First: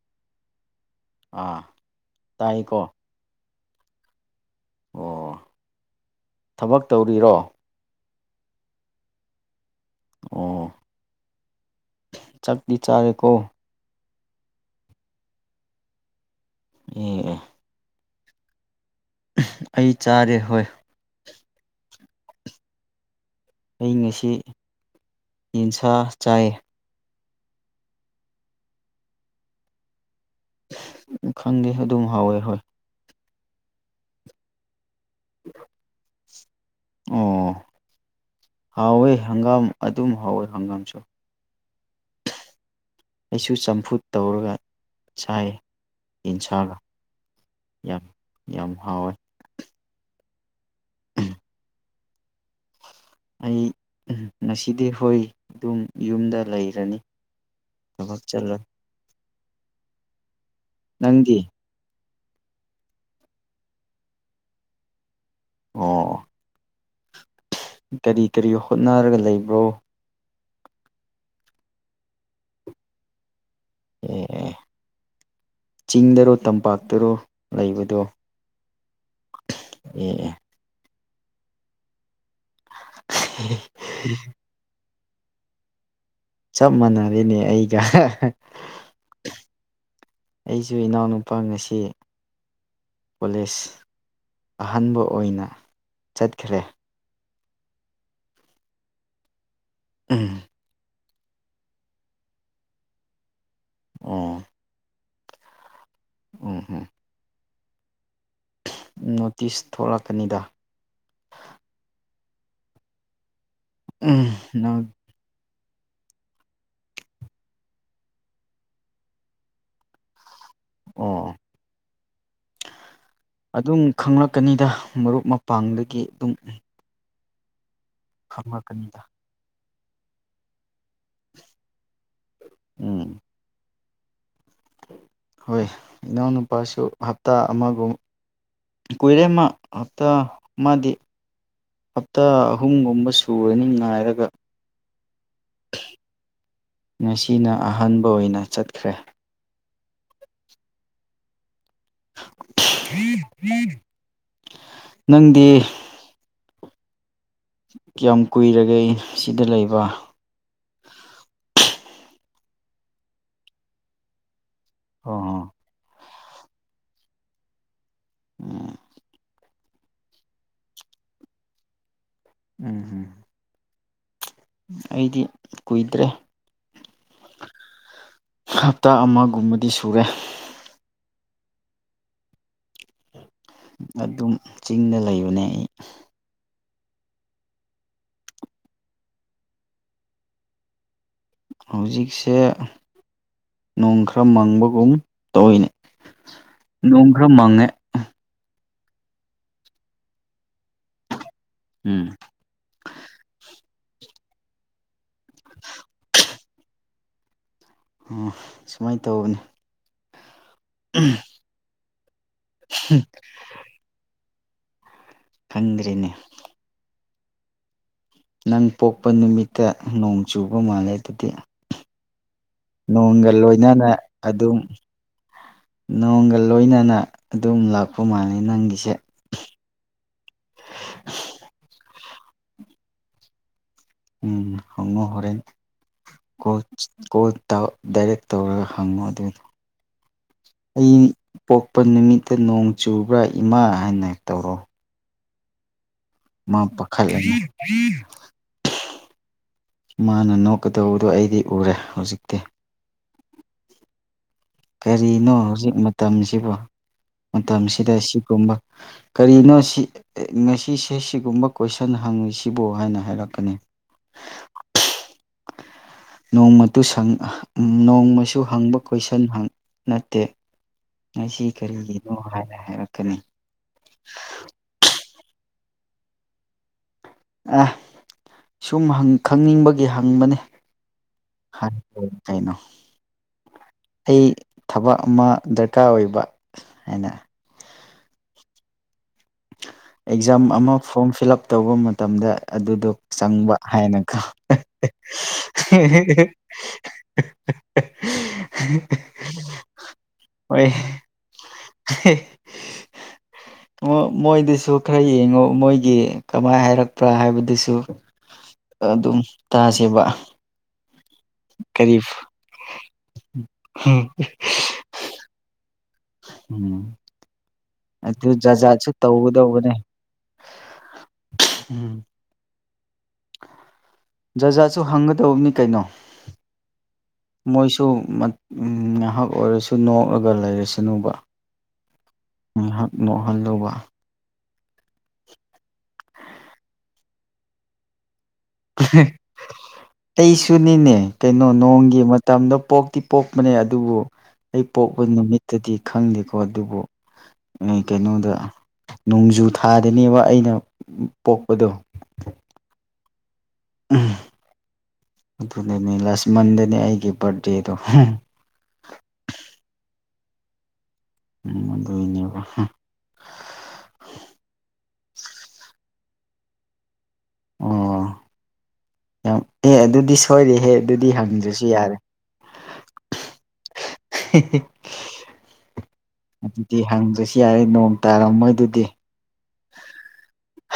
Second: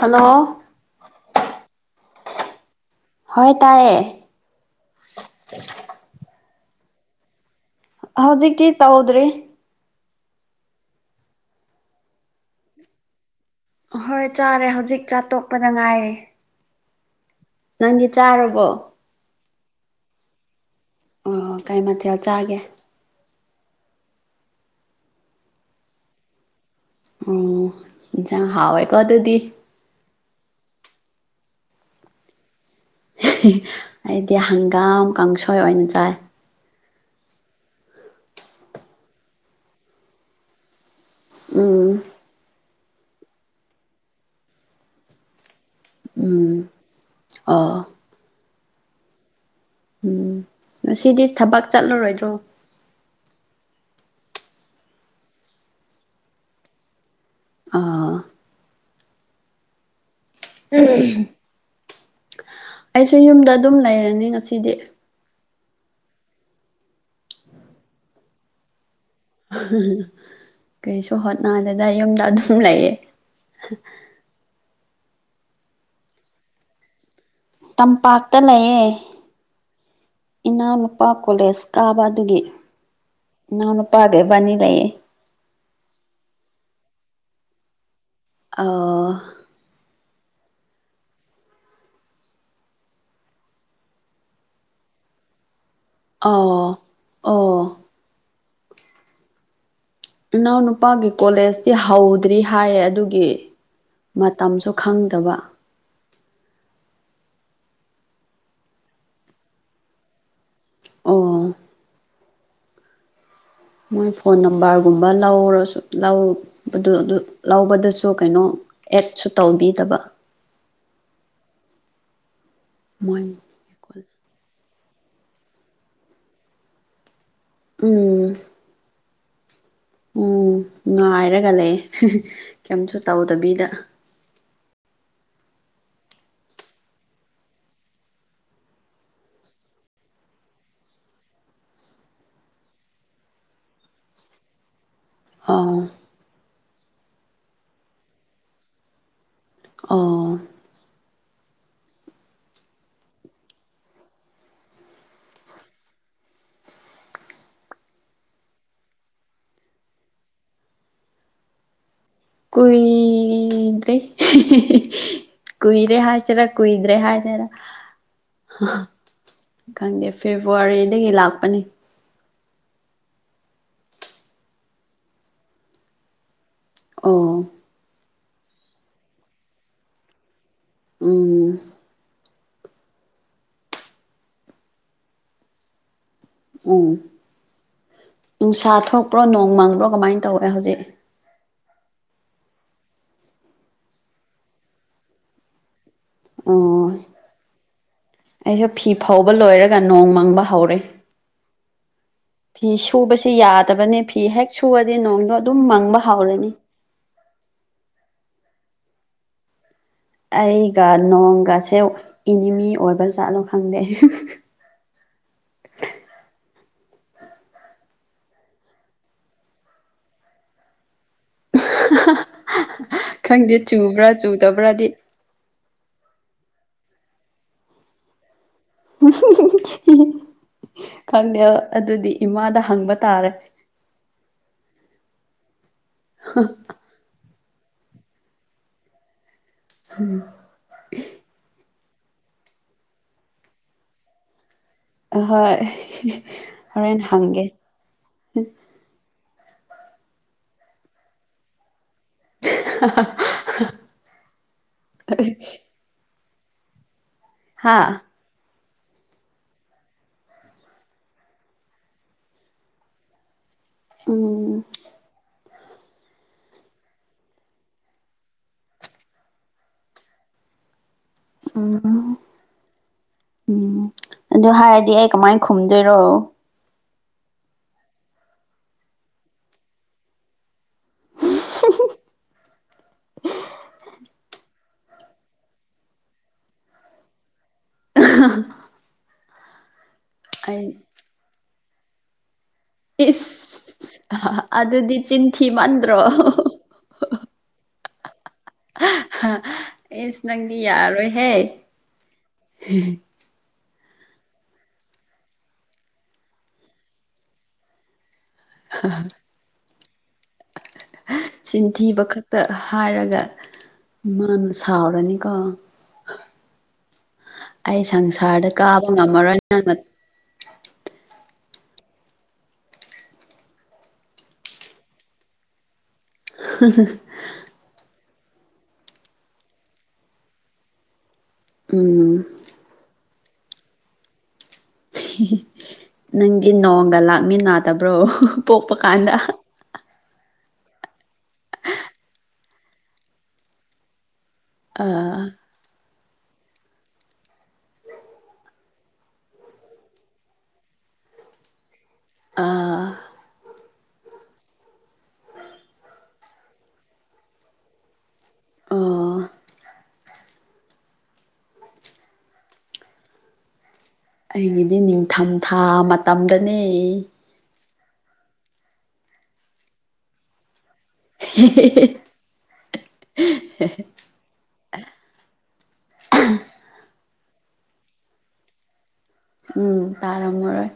hello ꯑꯥ ꯇꯥꯏꯀꯣ ꯍꯣꯏ ꯇꯥꯏꯌꯦ ꯑꯣ ꯊꯕꯛ ꯇꯧꯔꯤꯔꯣ ꯍꯧꯖꯤꯛꯇꯤ ꯇꯧꯗ꯭ꯔꯤ ꯑꯣ ꯆꯥꯠ ꯆꯥꯔꯦꯀꯣ ꯑꯍꯣꯏ ꯆꯥꯔꯦ ꯍꯧꯖꯤꯛ ꯆꯥꯛꯇꯣꯛꯄꯗ ꯉꯥꯏꯔꯦ ꯎꯝ ꯅꯪꯗꯤ ꯆꯥꯔꯕꯣ ꯑꯩ ꯆꯥꯔꯦ ꯍꯣꯏ ꯑꯣ ꯀꯩ ꯃꯊꯦꯜ ꯆꯥꯒꯦ ꯑꯩ ꯉꯁꯤ ꯌꯦꯟꯁꯥ ꯆꯥꯏ ꯑꯣ ꯏꯟꯁꯥꯡ ꯍꯥꯎꯋꯦꯀꯣ ꯑꯗꯨꯗꯤ ꯈꯪꯗꯦ ꯑꯗꯨꯝ ꯍꯥꯎꯋꯦ ꯍꯣꯏ ꯑꯩꯗꯤ ꯍꯪꯒꯥꯝ ꯀꯥꯡꯁꯣꯏ ꯑꯣꯏꯅ ꯆꯥꯏ ꯑꯣ ꯍꯥꯎꯋꯦ ꯍꯪꯒꯥꯝ ꯑꯗꯨꯝ ꯍꯥꯎꯋꯦ ꯍꯪꯒꯥꯝꯁꯨ ꯎꯝ ꯑꯩꯁꯨ ꯆꯝꯐꯨꯠ ꯇꯧꯔꯒ ꯆꯥꯏ ꯎꯝ ꯌꯦꯟꯁꯥꯒ ꯑꯣ ꯌꯥꯝ ꯌꯥꯝ ꯍꯥꯎꯋꯦ ꯎꯝ ꯉꯁꯤꯗꯤ ꯊꯕꯛ ꯆꯠꯂꯔꯣꯏꯗ꯭ꯔꯣ ꯑꯩ ꯉꯁꯤꯗꯤ ꯍꯣꯏ ꯑꯗꯨꯝ ꯌꯨꯝꯗ ꯂꯩꯔꯅꯤ ꯑꯥ ꯊꯕꯛ ꯆꯠꯂ ꯎꯝ ꯅꯪꯗꯤ ꯑꯩꯁꯨ ꯌꯨꯝꯗ ꯑꯗꯨꯝ ꯂꯩꯔꯅꯤ ꯉꯁꯤꯗꯤ ꯑꯣ ꯀꯔꯤ ꯀꯔꯤ ꯍꯣꯠꯅꯔꯒ ꯂꯩ ꯀꯩꯁꯨ ꯍꯣꯠꯅꯗꯦꯗ ꯌꯨꯝꯗ ꯑꯗꯨꯝ ꯂꯩꯌꯦ ꯑꯦ ꯆꯤꯡꯗꯔꯣ ꯇꯝꯄꯥꯛꯇꯔꯣ ꯂꯩꯕꯗꯣ ꯇꯝꯄꯥꯛꯇ ꯂꯩꯌꯦ ꯑꯦ ꯏꯅꯥꯎꯅꯨꯄꯥ ꯀꯣꯂꯦꯖ ꯀꯥꯕ ꯑꯗꯨꯒꯤ ꯑꯦ ꯏꯅꯥꯎꯅꯨꯄꯥ ꯏꯕꯥꯅꯤ ꯂꯩꯌꯦ ꯆꯞ ꯃꯥꯟꯅꯔꯤꯅꯦ ꯑꯩꯒ ꯑꯣ ꯑꯩꯁꯨ ꯏꯅꯥꯎꯅꯨꯄꯥ ꯉꯁꯤ ꯀꯣꯂꯦꯖ ꯑꯍꯥꯟꯕ ꯑꯣꯏꯅ ꯆꯠꯈ꯭ꯔꯦ ꯑꯥꯎ ꯑꯣ ꯎꯝ ꯏꯅꯥꯎ ꯅꯨꯄꯥꯒꯤ ꯀꯣꯂꯦꯖꯇꯤ ꯍꯧꯗ꯭ꯔꯤ ꯍꯥꯏꯌꯦ ꯑꯗꯨꯒꯤ ꯑꯣ ꯃꯇꯝꯁꯨ ꯈꯪꯗꯕ ꯎꯝ ꯍꯝ ꯅꯣꯇꯤꯁ ꯊꯣꯛꯂꯛꯀꯅꯤꯗ ꯑꯣ ꯃꯣꯏ ꯎꯝ ꯐꯣꯟ ꯅꯪ ꯅꯝꯕꯔꯒꯨꯝꯕ ꯂꯧꯔꯁꯨ ꯂꯧꯕꯗꯨ ꯑꯗꯨ ꯂꯧꯕꯗꯁꯨ ꯀꯩꯅꯣ ꯑꯦꯠꯁꯨ ꯇꯧꯕꯤꯗꯕ ꯑꯣ ꯃꯣꯏ ꯑꯗꯨꯝ ꯈꯪꯂꯛꯀꯅꯤꯗ ꯃꯔꯨꯞ ꯃꯄꯥꯡꯗꯒꯤ ꯑꯗꯨꯝ ꯎꯝ ꯀꯅꯤꯗ ꯎꯝ ꯉꯥꯏꯔꯒ ꯂꯩ ꯀꯩꯝꯁꯨ ꯎꯝ ꯇꯧꯗꯕꯤꯗ ꯍꯣꯏ ꯏꯅꯥꯎꯅꯨꯄꯥꯁꯨ ꯍꯞꯇꯥ ꯑꯃꯒꯨꯝ ꯀꯨꯏꯔꯦꯝꯃ ꯍꯞꯇꯥ ꯃꯥꯗꯤ ꯍꯞꯇꯥ ꯑꯍꯨꯝꯒꯨꯝꯕ ꯁꯨꯔꯅꯤ ꯉꯥꯏꯔꯒ ꯑꯥꯎ ꯉꯁꯤꯅ ꯑꯍꯥꯟꯕ ꯑꯣꯏꯅ ꯆꯠꯈ꯭ꯔꯦ ꯑꯣ ꯅꯪꯗꯤ ꯀꯌꯥꯝ ꯀꯨꯏꯔꯒꯦ ꯑꯩ ꯁꯤꯗ ꯂꯩꯕ ꯀꯨꯏꯗꯦ ꯑꯣ ꯀꯨꯏꯔꯦ ꯍꯥꯏꯁꯦꯔ ꯀꯨꯏꯗ꯭ꯔꯦ ꯍꯥꯏꯁꯦꯔ ꯎꯝ ꯈꯪꯗꯦ ꯐꯦꯕꯋꯥꯔꯤꯗꯒꯤ ꯂꯥꯛꯄꯅꯤ ꯎꯝ ꯎꯝ ꯑꯩꯗꯤ ꯀꯨꯏꯗ꯭ꯔꯦ ꯑ ꯍꯞꯇꯥ ꯑꯃꯒꯨꯝꯕꯗꯤ ꯁꯨꯔꯦ ꯎꯝ ꯑꯗꯨꯝ ꯆꯤꯡꯗ ꯂꯩꯕꯅꯦ ꯑꯩ ꯎꯝ ꯅꯨꯡꯁꯥ ꯊꯣꯛꯄ꯭ꯔꯣ ꯅꯣꯡ ꯃꯥꯡꯕ꯭ꯔꯣ ꯀꯃꯥꯏꯅ ꯇꯧꯋꯦ ꯍꯧꯖꯤꯛ ꯍꯧꯖꯤꯛꯁꯦ ꯅꯣꯡ ꯈꯔ ꯃꯪꯕꯒꯨꯝ ꯇꯧꯏꯅꯦ ꯑꯣ ꯅꯣꯡ ꯈꯔ ꯃꯪꯉꯦ ꯑꯩꯁꯨ ꯐꯤ ꯐꯧꯕ ꯂꯣꯏꯔꯒ ꯅꯣꯡ ꯃꯪꯕ ꯍꯧꯔꯦ ꯎꯝ ꯐꯤ ꯁꯨꯕꯁꯤ ꯌꯥꯗꯕꯅꯤ ꯐꯤ ꯍꯦꯛ ꯁꯨꯨꯔꯗꯤ ꯅꯣꯡꯗꯣ ꯑꯗꯨꯝ ꯃꯪꯕ ꯍꯧꯥꯎꯔꯅꯤ ꯑꯣ ꯁꯨꯃꯥꯏꯅ ꯇꯧꯕꯅꯦ ꯑꯩꯒ ꯅꯣꯡꯒꯁꯦ ꯏꯅꯤꯃꯤ ꯑꯣꯏꯕ ꯆꯥꯠꯂꯣ ꯈꯪꯗꯦ ꯈꯪꯗ꯭ꯔꯤꯅꯦ ꯅꯪ ꯄꯣꯛꯄ ꯅꯨꯃꯤꯠꯇ ꯅꯣꯡ ꯆꯨꯕ ꯃꯥꯜꯂꯦ ꯑꯗꯨꯗꯤ ꯅꯣꯡꯒ ꯈꯪꯗꯦ ꯂꯣꯏꯅꯅ ꯆꯨꯕ꯭ꯔꯥ ꯑꯗꯨꯝ ꯆꯨꯗꯕ꯭ꯔꯗꯤ ꯅꯣꯡꯒ ꯂꯣꯏꯅꯅ ꯑꯗꯨꯝ ꯂꯥꯛꯄ ꯃꯥꯜꯂꯦ ꯅꯪꯒꯤꯁꯦ ꯈꯪꯗꯦ ꯑꯗꯨꯗꯤ ꯏꯃꯥꯗ ꯍꯪꯕ ꯇꯥꯔꯦ ꯎꯝ ꯃꯅ ꯍꯣꯔꯦꯟ ꯀꯣꯆ ꯀꯣ ꯗꯥꯏꯔꯦꯛ ꯇꯧꯔꯒ ꯍꯪꯉꯣ ꯑꯗꯨꯒꯤꯗꯣ ꯎꯝ ꯑꯩ ꯄꯣꯛꯄ ꯅꯨꯃꯤꯠꯇ ꯅꯣꯡ ꯆꯨꯕ꯭ꯔꯥ ꯏꯃꯥ ꯍꯥꯏꯅ ꯇꯧꯔꯣ ꯍꯣꯏ ꯃꯥ ꯄꯥꯈꯥꯏ ꯃꯥꯅ ꯅꯣꯛꯀꯗꯧꯕꯗꯣ ꯑꯩꯗꯤ ꯎꯔꯦ ꯍꯧꯖꯤꯛꯇꯤ ꯑ ꯀꯔꯤꯅꯣ ꯍꯧꯖꯤꯛ ꯃꯇꯝꯁꯤꯕꯨ ꯍꯥ ꯃꯇꯝꯁꯤꯗ ꯁꯤꯒꯨꯝꯕ ꯀꯔꯤꯅꯣ ꯁꯤ ꯉꯁꯤꯁꯦ ꯁꯤꯒꯨꯝꯕ ꯀꯣꯏꯁꯟ ꯍꯪꯉꯤꯁꯤꯕꯨ ꯍꯥꯏꯅ ꯍꯥꯏꯔꯛꯀꯅꯤ ꯎꯝ ꯅꯣꯡꯃ ꯅꯣꯡꯃꯁꯨ ꯍꯪꯕ ꯀꯣꯏꯁꯟꯪ ꯅꯠꯇꯦ ꯉꯁꯤ ꯎꯝ ꯀꯔꯤꯒꯤꯅꯣ ꯍꯥꯏꯅ ꯍꯥꯏꯔꯛꯀꯅꯤ ꯎꯝ ꯑꯗꯨ ꯍꯥꯏꯔꯗꯤ ꯑꯩ ꯀꯃꯥꯏ ꯈꯨꯝꯗꯣꯏꯔꯣ ꯑꯥ ꯁꯨꯝ ꯍ‌ꯪ ꯈꯪꯅꯤꯡꯕꯒꯤ ꯍꯪꯕꯅ‌ꯦ ꯍꯥꯏ ꯈꯨꯝ ꯀꯩꯅꯣ ꯑꯩ ꯊꯕꯛ ꯑꯃ ꯗꯔꯀꯥꯔ ꯑꯣꯏꯕ ꯍꯥꯏꯅ [unintelligible] ꯑꯦꯛꯖꯥꯝ ꯑꯩ ꯑꯃꯥ ꯐꯣꯔꯝ ꯐꯤꯜ ꯑꯞ ꯇꯧꯕ ꯃꯇꯝꯗ ꯑꯗꯨꯗꯣ ꯆꯪꯕ ꯏꯁ ꯍꯥꯏꯅ ꯈ‌ꯣ ꯑꯗꯨꯗꯤ ꯆꯤꯟꯊꯤꯃꯟꯗ꯭ꯔꯣ [unintelligible] ꯏꯁ ꯅꯪꯗꯤ ꯍꯣꯏ ꯌꯥꯔꯣꯏꯍꯦ ꯃꯣꯏ ꯃ‌ꯣꯏꯗꯨꯁꯨ ꯈꯔ ꯌꯦꯡꯉ‌ꯣ ꯃꯣꯏꯒꯤ ꯀꯃꯥꯏ ꯍꯥꯏꯔꯛꯄ꯭ꯔꯥ ꯍꯥꯏꯕꯗꯨꯁꯨ ꯑꯗꯨꯝ ꯇꯥꯁꯦꯕ ꯀꯔꯤ ꯆꯤꯟꯊꯤꯕ ꯈꯛꯇ ꯍꯥꯏꯔꯒ ꯃꯥꯅ ꯁꯥꯎꯔꯅꯤꯀꯣ ꯎꯝ ꯑꯩ ꯑꯗꯨ ꯁꯪꯁꯥꯔꯗ ꯖꯥ ꯀꯥꯕ ꯖꯥꯠꯁꯨ ꯉꯝꯃꯔꯣꯏ ꯇꯧꯒꯗꯧꯕꯅꯦ ꯅꯪꯅ ꯎꯝ ꯖꯥꯖꯥꯠꯁꯨ ꯍꯪꯒꯗꯧꯕꯅꯤ ꯀꯩꯅꯣ [unintelligible] ꯃꯣꯏꯁꯨ ꯉꯥꯏꯍꯥꯛ ꯑꯣꯏꯔꯁꯨ ꯅꯣꯛꯑꯒ ꯂꯩꯔꯁꯅꯨꯕ ꯎꯝ ꯉꯥꯏꯍꯥꯛ ꯅꯣꯛꯍꯜꯂꯨꯕ ꯅꯪꯗꯤ ꯅꯣꯡꯒ ꯂꯥꯛꯃꯤꯟꯅꯗꯕ꯭ꯔꯣ ꯄꯣꯛꯄ ꯀꯥꯟꯗ ꯑꯩꯁꯨꯅꯤꯅꯦ ꯀꯩꯅꯣ ꯅꯣꯡꯒꯤ ꯃꯇꯝꯗ ꯄꯣꯛꯇꯤ ꯄꯣꯛꯄꯅꯦ ꯑꯗꯨꯕꯨ ꯑꯩ ꯄꯣꯛꯄ ꯑꯥ ꯅꯨꯃꯤꯠꯇꯗꯤ ꯈꯪꯗꯦꯀꯣ ꯑꯗꯨꯕꯨ ꯀꯩꯅꯣꯗ ꯅꯣꯡꯖꯨ ꯊꯥꯗꯅꯦꯕ ꯑꯩꯅ ꯄꯣꯛꯄꯗꯣ ꯑꯥ ꯑꯗꯨꯗꯅꯦ ꯂꯥꯁ ꯃꯟꯗꯅꯦ ꯑꯩꯒꯤ ꯕꯥꯔꯗꯦꯗꯣ ꯑꯣ ꯎꯝ ꯑꯗꯨꯏꯅꯦꯕ ꯍꯥ ꯑꯩꯒꯤꯗꯤ ꯅꯤꯡꯊꯝꯊꯥ ꯃꯇꯝꯗꯅꯦ ꯑꯣ ꯌꯥꯝ ꯑꯦ ꯑꯗꯨꯗꯤ ꯁꯣꯏꯔꯦꯍꯦ ꯑꯗꯨꯗꯤ ꯍꯪꯗ꯭ꯔꯁꯨ ꯌꯥꯔꯦ [unintelligible] [unintelligible] ꯑꯗꯨꯗꯤ ꯍꯪꯗ꯭ꯔꯁꯨ ꯌꯥꯔꯦ ꯅꯣꯡ ꯇꯥꯔꯝ ꯃꯣꯏ ꯗꯨꯗꯤ ꯎꯝ ꯇꯥꯔꯝꯃꯔꯣꯏ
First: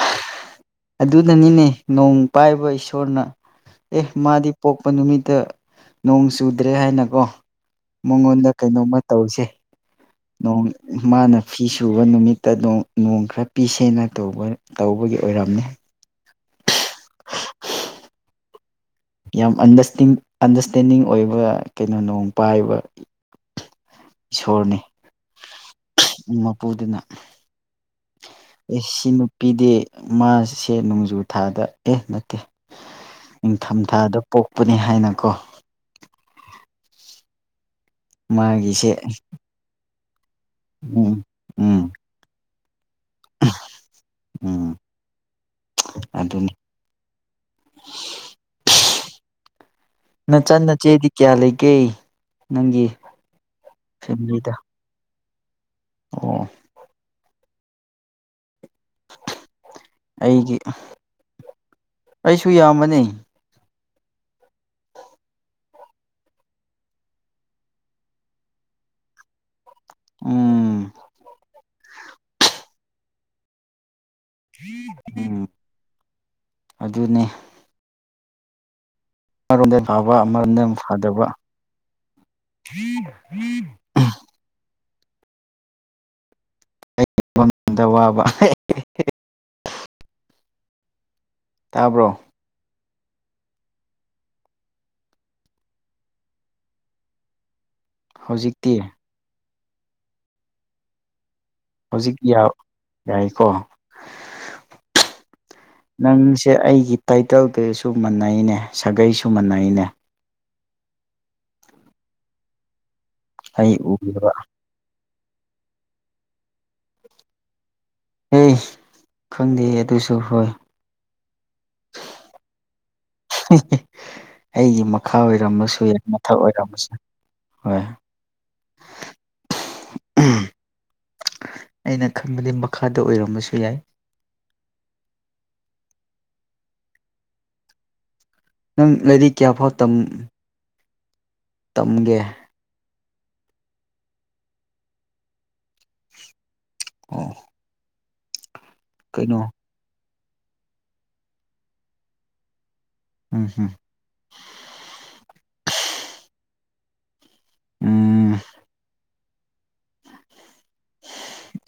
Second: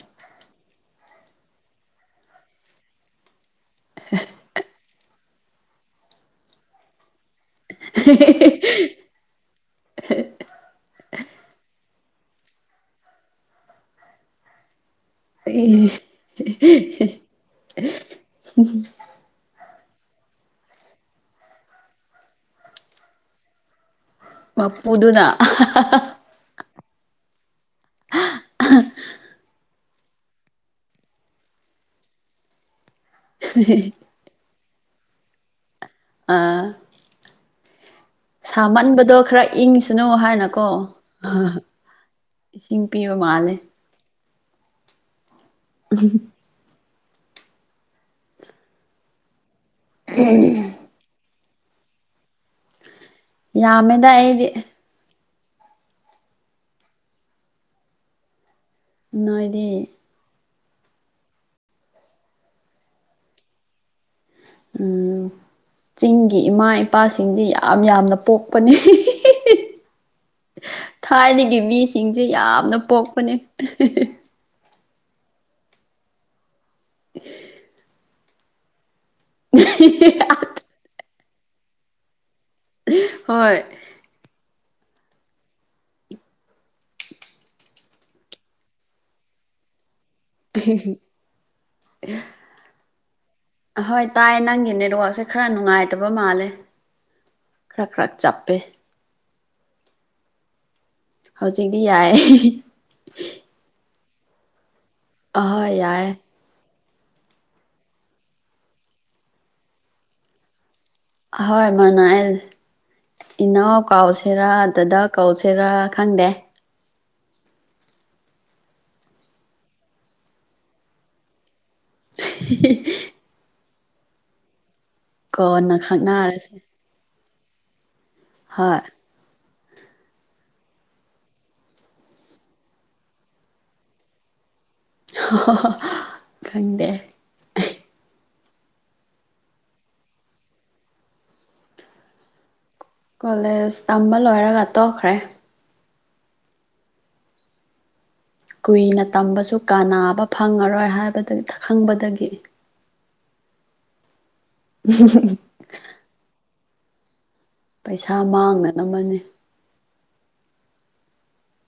ꯑꯗꯨꯅꯅꯤꯅꯦ ꯅꯣꯡ ꯄꯥꯏꯕ ꯏꯁꯣꯔꯅ ꯑꯦ ꯃꯥꯗꯤ ꯄꯣꯛꯄ ꯅꯨꯃꯤꯠꯇ ꯅꯣꯡ ꯆꯨꯗ꯭ꯔꯦ ꯍꯥꯏꯅꯀꯣ ꯃꯉꯣꯟꯗ ꯀꯩꯅꯣꯝꯃ ꯇꯧꯁꯦ ꯅꯣꯡ ꯃꯥꯅ ꯐꯤ ꯁꯨꯕ ꯅꯨꯃꯤꯠꯇ ꯅꯣꯡ ꯅ‌ꯣꯡ ꯈꯔ ꯄꯤꯁꯦꯅ ꯇꯧꯕ ꯇꯧꯕꯒꯤ ꯑꯣꯏꯔꯝꯅꯤ ꯑꯩ [unintelligible] ꯌꯥꯝ ꯑꯟꯗꯁꯇꯤꯡ ꯑꯟꯗꯁꯇꯦꯟꯗꯤꯡ ꯑꯣꯏꯕ ꯀꯩꯅꯣ ꯅꯣꯡ ꯄꯥꯏꯕ ꯃꯄꯨꯗꯨꯅ ꯎꯝ ꯃꯄꯨꯗꯨꯅ ꯏꯁꯤꯡ ꯄꯤꯗ‌ꯦ ꯃꯥꯁꯦ ꯅꯣꯡꯖꯨ ꯊꯥꯗ ꯑꯦ ꯅꯠꯇꯦ ꯅꯤꯡꯊꯝꯊꯥꯗ ꯄꯣꯛꯄꯅꯤ ꯍꯥꯏꯅ ꯀꯣ ꯑꯥ ꯃꯥꯒꯤꯁꯦ ꯁꯥꯃꯟꯕꯗꯣ ꯈꯔ ꯏꯪꯁꯤꯅꯨ ꯍꯥꯏꯅꯀꯣ ꯎꯝ ꯎꯝ ꯏꯁꯤꯡ ꯄꯤꯕꯥ ꯃꯥꯜꯂꯦ ꯎꯝ ꯑꯗꯨꯅꯤ ꯅꯆꯥꯟ ꯅ ꯏꯆꯦꯗꯤ ꯀꯌꯥ ꯂꯩꯒꯦ ꯅꯪꯒꯤ ꯌꯥꯝꯃꯦꯗ ꯑꯩꯗꯤ ꯐꯦꯃꯤꯂꯤꯗ ꯑꯣ ꯅꯣꯏꯗꯤ ꯑꯩꯒꯤ ꯑꯩꯁꯨ ꯌꯥꯝꯕꯅꯤ ꯎꯝ ꯆꯤꯡꯒꯤ ꯏꯃꯥ ꯏꯄꯥꯁꯤꯡꯗꯤ ꯌꯥꯝ ꯌꯥꯝꯅ ꯄꯣꯛꯄꯅꯤ ꯎꯝ ꯊꯥꯏꯅꯒꯤ ꯃꯤꯁꯤꯡꯁꯦ ꯌꯥꯝꯅ ꯄꯣꯛꯄꯅꯦ ꯑꯝ ꯑꯗꯨꯅꯦ ꯃꯔꯣꯟꯗ ꯊꯥꯕ ꯃꯔꯣꯟꯗ ꯑꯃꯛ ꯐꯥꯗꯕ ꯍꯣꯏ ꯗꯕꯕ [inaudible] ꯇꯥꯕ꯭ꯔꯣ [inaudible] ꯑꯍꯣꯏ ꯇꯥꯏ ꯅꯪꯒꯤ ꯅꯦꯠꯋꯥꯛꯁꯦ ꯈꯔ ꯅꯨꯡꯉꯥꯏꯇꯕ ꯃꯥꯜꯂꯦ ꯈꯔ ꯈꯔ ꯆꯞꯄꯦ ꯍꯧꯖꯤꯛꯇꯤ ꯍꯧꯖꯤꯛꯇꯤ ꯌꯥꯏ ꯍꯧꯖꯤꯛꯇꯤ ꯌꯥꯏꯀꯣ ꯑꯍꯣꯏ ꯌꯥꯏ ꯅꯪꯁꯦ ꯑꯩꯒꯤ ꯇꯥꯏꯇꯜꯗꯨꯁꯨ ꯃꯥꯟꯅꯩꯅꯦ ꯁꯥꯒꯩꯁꯨ ꯃꯥꯟꯅꯩꯅꯦ ꯑꯍꯣꯏ ꯃꯅꯥꯏ ꯑꯩ ꯏꯅꯥꯎ ꯎꯕ ꯀꯥꯎꯁꯤꯔꯥ ꯗꯗꯥ ꯀꯧꯁꯤꯔꯥ ꯈꯪꯗꯦ ꯑꯦ ꯈꯪꯗꯦ ꯑꯗꯨꯁꯨ ꯍꯣꯏ ꯍ [inaudible] ꯑꯩꯒꯤ ꯃꯈꯥ ꯀꯣꯟꯅ ꯑꯣꯏꯔꯝꯃꯁꯨ ꯌꯥꯏ ꯃꯊꯛ ꯈꯪꯅꯔꯁꯦ ꯑꯣꯏꯔꯝꯃꯁꯨ ꯍꯣꯏ ꯍꯣꯏ ꯑꯩꯅ ꯈꯟꯕꯗꯤ ꯃꯈꯥꯗ ꯑꯣꯏꯔꯝꯕꯁꯨ ꯌꯥꯏ ꯀꯗꯦ [inaudible] ꯅꯪ ꯂꯥꯢꯔꯤꯛ ꯀꯌꯥꯐꯥꯎ ꯇꯝ ꯇꯝꯒꯦ ꯀꯣꯂꯦꯖ ꯇꯝꯕ ꯂꯣꯏꯔꯒ ꯇꯣꯛꯈ꯭ꯔꯦ ꯑꯣ ꯀꯨꯏꯅ ꯀꯩꯅꯣ ꯇꯝꯕꯁꯨ ꯀꯅꯥꯕ ꯐꯪꯉꯔꯣꯏ ꯍꯥꯏꯕꯗ ꯈꯪꯕꯗꯒꯤ ꯎꯝ ꯍꯝ [inaudible] ꯄꯩꯁꯥ ꯎꯝ ꯃꯥꯡꯅꯕꯅꯤ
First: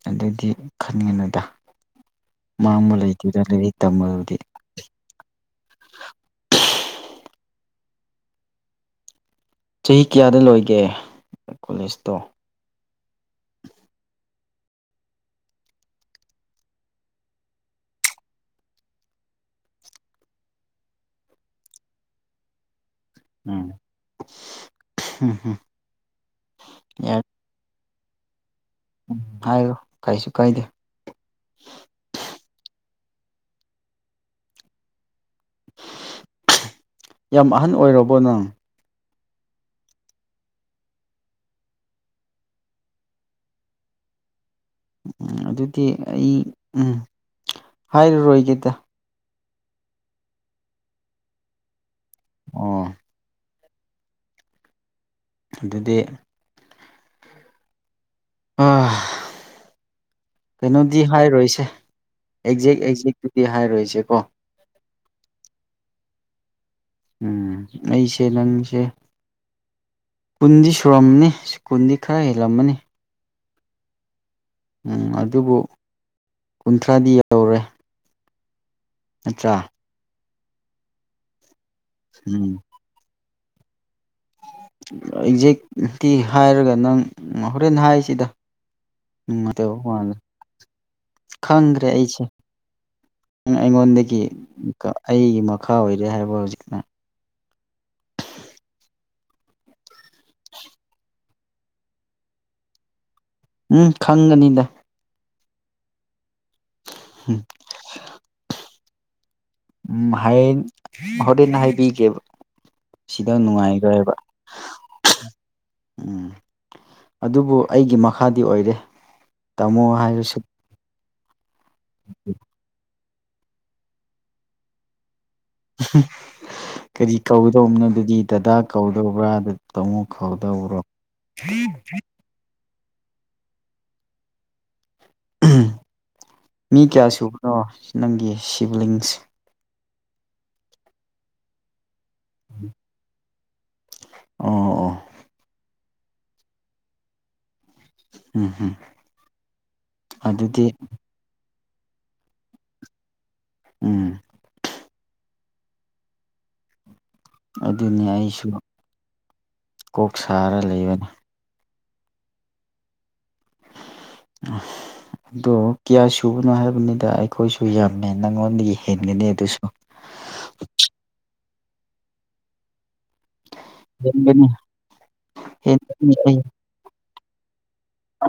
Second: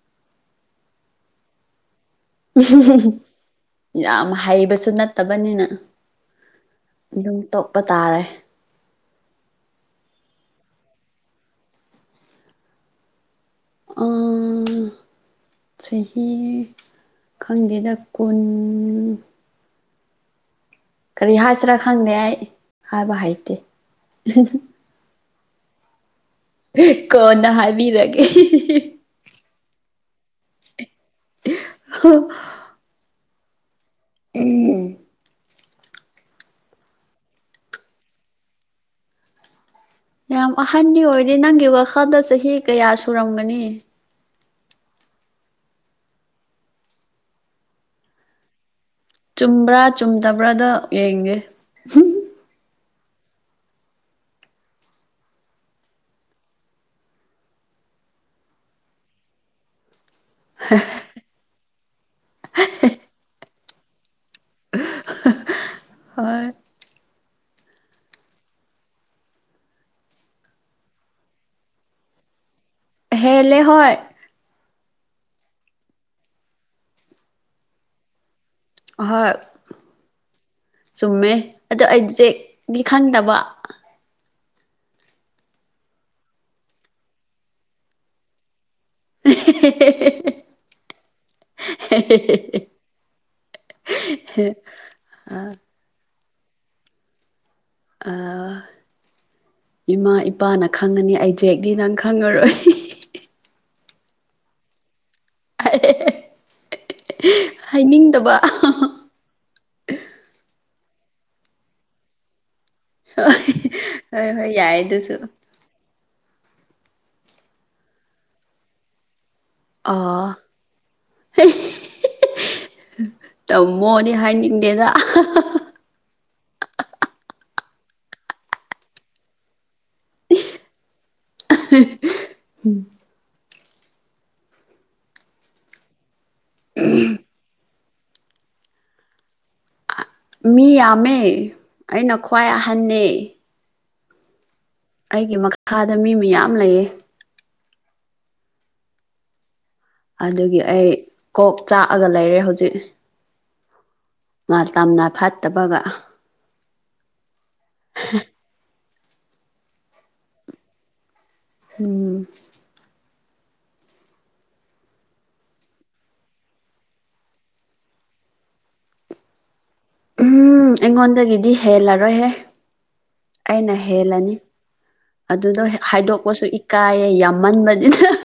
ꯑꯗꯨꯗꯤ ꯈꯟꯒꯅꯨꯗ ꯎꯍꯨꯝ ꯃꯥꯡꯕ ꯍꯨꯝ ꯍꯨꯝ ꯂꯩꯇꯦꯗ ꯂꯥꯏꯔꯤꯛ ꯌꯥꯝ ꯇꯝꯕꯗꯨꯗꯤ ꯍꯩꯕꯁꯨ ꯅꯠ ꯇꯕꯅꯤꯅ ꯑꯗꯨꯝ ꯇꯣꯛꯄꯥ ꯇꯥꯔꯦ ꯆꯍꯤ ꯀꯌꯥꯗ ꯂꯣꯏꯒꯦ ꯀꯣꯂꯦꯖꯇꯣ [unintelligible] ꯆꯍꯤ ꯈꯪꯗꯦꯗ ꯀꯨꯟ ꯀꯔꯤ ꯍꯥꯏꯁꯤꯔꯥ ꯈꯪꯗꯦ ꯑꯩ ꯍꯥꯏꯕ ꯍꯩꯇꯦ ꯎꯝ ꯍꯝ ꯀꯣꯟꯅ ꯍꯥꯏꯕꯤꯔꯒꯦ ꯍꯤ ꯍꯤ ꯍꯤ ꯍꯥꯏꯌꯨ ꯀꯩꯁꯨ ꯀꯥꯏꯗꯦ ꯍꯣ ꯎꯝ ꯌꯥꯝ ꯑꯍꯟ ꯑꯣꯏꯔꯕꯣ ꯅꯪ ꯌꯥꯝ ꯑꯍꯟꯗꯤ ꯑꯣꯏꯗꯦ ꯅꯪꯒꯤ ꯋꯥꯈꯜꯗ ꯆꯍꯤ ꯀꯌꯥ ꯁꯨꯔꯝꯒꯅꯤ ꯎꯝ ꯑꯗꯨꯗꯤ ꯑꯩ ꯎꯝ ꯍꯥꯏꯔꯣꯏꯒꯦꯗ ꯆꯨꯝꯕ꯭ꯔꯥ ꯆꯨꯝꯗꯕ꯭ꯔꯥꯗꯣ ꯌꯦꯡꯒꯦ ꯑꯣ ꯑꯗꯨꯗꯤ ꯑꯥ ꯀꯩꯅꯣꯗꯤ ꯍꯥꯏꯔꯣꯏꯁꯦ ꯑꯦꯛꯖꯦꯛ ꯑꯦꯛꯖꯦꯛꯇꯨꯗꯤ ꯍꯥꯏꯔꯣꯏꯁꯦ ꯀꯣ ꯍꯣꯏ ꯎꯝ ꯑꯩꯁꯦ ꯅꯪꯖꯦ ꯀꯨꯟꯗꯤ ꯁꯨꯔꯝꯅꯤ ꯀꯨꯟꯗꯤ ꯈꯔ ꯍꯦꯜꯂꯝꯃꯅꯤ ꯍꯦꯜꯂꯦ ꯍꯣꯏ ꯎꯝ ꯑꯗꯨꯕꯨ ꯀꯨꯟꯊ꯭ꯔꯥꯗꯤ ꯌꯧꯔꯣꯏ ꯑꯍꯣꯏ ꯆꯨꯝꯃꯦ ꯑꯗꯣ ꯎꯝ ꯑꯦꯛꯖꯦꯛꯗꯤ ꯈꯪꯗꯕ ꯑꯦꯛꯖꯦꯛꯇꯤ ꯍꯥꯏꯔꯒ ꯅꯪ ꯍꯣꯔꯦꯟ ꯍꯥꯏꯔꯁꯤꯗ ꯑꯍꯦ ꯍꯦ ꯍꯦ ꯍꯦ ꯍꯦ ꯍꯦ ꯈꯪꯗ꯭ꯔꯦ ꯑꯩꯁꯦ ꯅꯪ ꯑꯩꯉꯣꯟꯗꯒꯤ ꯑꯩꯒꯤ ꯃꯈꯥ ꯑꯥ ꯑꯣꯏꯔꯦ ꯍꯥꯏꯕ ꯍꯧꯖꯤꯛꯅ ꯑꯥ ꯏꯃꯥ ꯏꯄꯥꯅ ꯈꯪꯉꯅꯤ ꯑꯦꯖꯦꯛꯗꯤ ꯅꯪ ꯈꯪꯉꯔꯣꯏ ꯎꯝ ꯈꯪꯒꯅꯤꯗ ꯑꯥꯍꯦ ꯍꯦ ꯍꯦ ꯍꯝ ꯍꯥꯏꯅꯤꯡꯗꯕ ꯑꯍꯥꯍꯥ ꯍꯥ ꯎꯝ ꯍꯌꯦꯡ ꯍꯣꯔꯦꯟ ꯍꯥꯏꯕꯤꯒꯦꯕ ꯁꯤꯗ ꯅꯨꯡꯉꯥꯏꯔꯣꯏꯕ ꯍꯣꯏ ꯍꯣꯏ ꯍꯥꯏ ꯌꯥꯏ ꯑꯗꯨꯁꯨ ꯎꯝ ꯑꯗꯨꯕꯨ ꯑꯩꯒꯤ ꯃꯈꯥꯗꯤ ꯑꯣꯏꯔꯦ ꯇꯥꯃꯣ ꯍꯥꯏꯔꯁꯨ ꯇꯥꯃꯣꯗꯤ ꯍꯥꯏꯅꯤꯡꯗꯦꯗꯥ [unintelligible] ꯀꯔꯤ ꯀꯧꯗꯧꯕꯅꯣ ꯑꯗꯨꯗꯤ ꯗꯗꯥ ꯀꯧꯗꯧꯕ꯭ꯔꯥ ꯇꯥꯃꯣ ꯀꯧꯗꯧꯕ꯭ꯔꯣ ꯎꯝ ꯃꯤ ꯀꯌꯥ ꯁꯨꯕꯅꯣ ꯅꯪꯒꯤ ꯁꯤꯕ꯭ꯂꯤꯡꯁ ꯃꯤ ꯌꯥꯝꯃꯦ ꯑꯩꯅ ꯈ꯭ꯋꯥꯏ ꯑꯍꯟꯅꯦ ꯑꯣ ꯑꯣ ꯑꯩꯒꯤ ꯃꯈꯥꯗ ꯃꯤ ꯃꯌꯥꯝ ꯂꯩꯌꯦ ꯎꯝ ꯍꯝ ꯑꯗꯨꯒꯤ ꯑꯩ ꯀꯣꯛ ꯆꯥꯛꯑꯒ ꯂꯩꯔꯦ ꯍꯧꯖꯤꯛ ꯎꯝ ꯇꯝꯅ ꯐꯥꯠꯇꯕꯒ ꯑꯗꯨꯅꯤ ꯑꯩꯁꯨ ꯀꯣꯛ ꯁꯥꯔ ꯂꯩꯕꯅꯤ ꯎꯝ ꯎ ꯑꯗꯣ ꯀꯌꯥ ꯁꯨꯕꯅꯣ ꯍꯥꯏꯕꯅꯤꯗ ꯑꯩꯈꯣꯏꯁꯨ ꯌꯥꯝꯃꯦ ꯅꯪꯉꯣꯟꯗꯒꯤ ꯍꯦꯟꯒꯅꯤ ꯑꯗꯨꯁꯨ ꯎꯝ ꯑꯩꯉꯣꯟꯗꯒꯤꯗꯤ ꯍꯦꯜꯂꯔꯣꯏꯍꯦ ꯑꯩꯅ ꯍꯦꯜꯂꯅꯤ ꯍꯦꯟꯒꯅꯤ ꯑꯗꯨꯗꯣ ꯍꯦꯟꯒꯅꯤ ꯑꯩ ꯍꯥꯏꯗꯣꯛꯄꯁꯨ ꯏꯀꯥꯏꯌꯦ ꯌꯥꯝꯃꯟꯕꯅꯤꯅ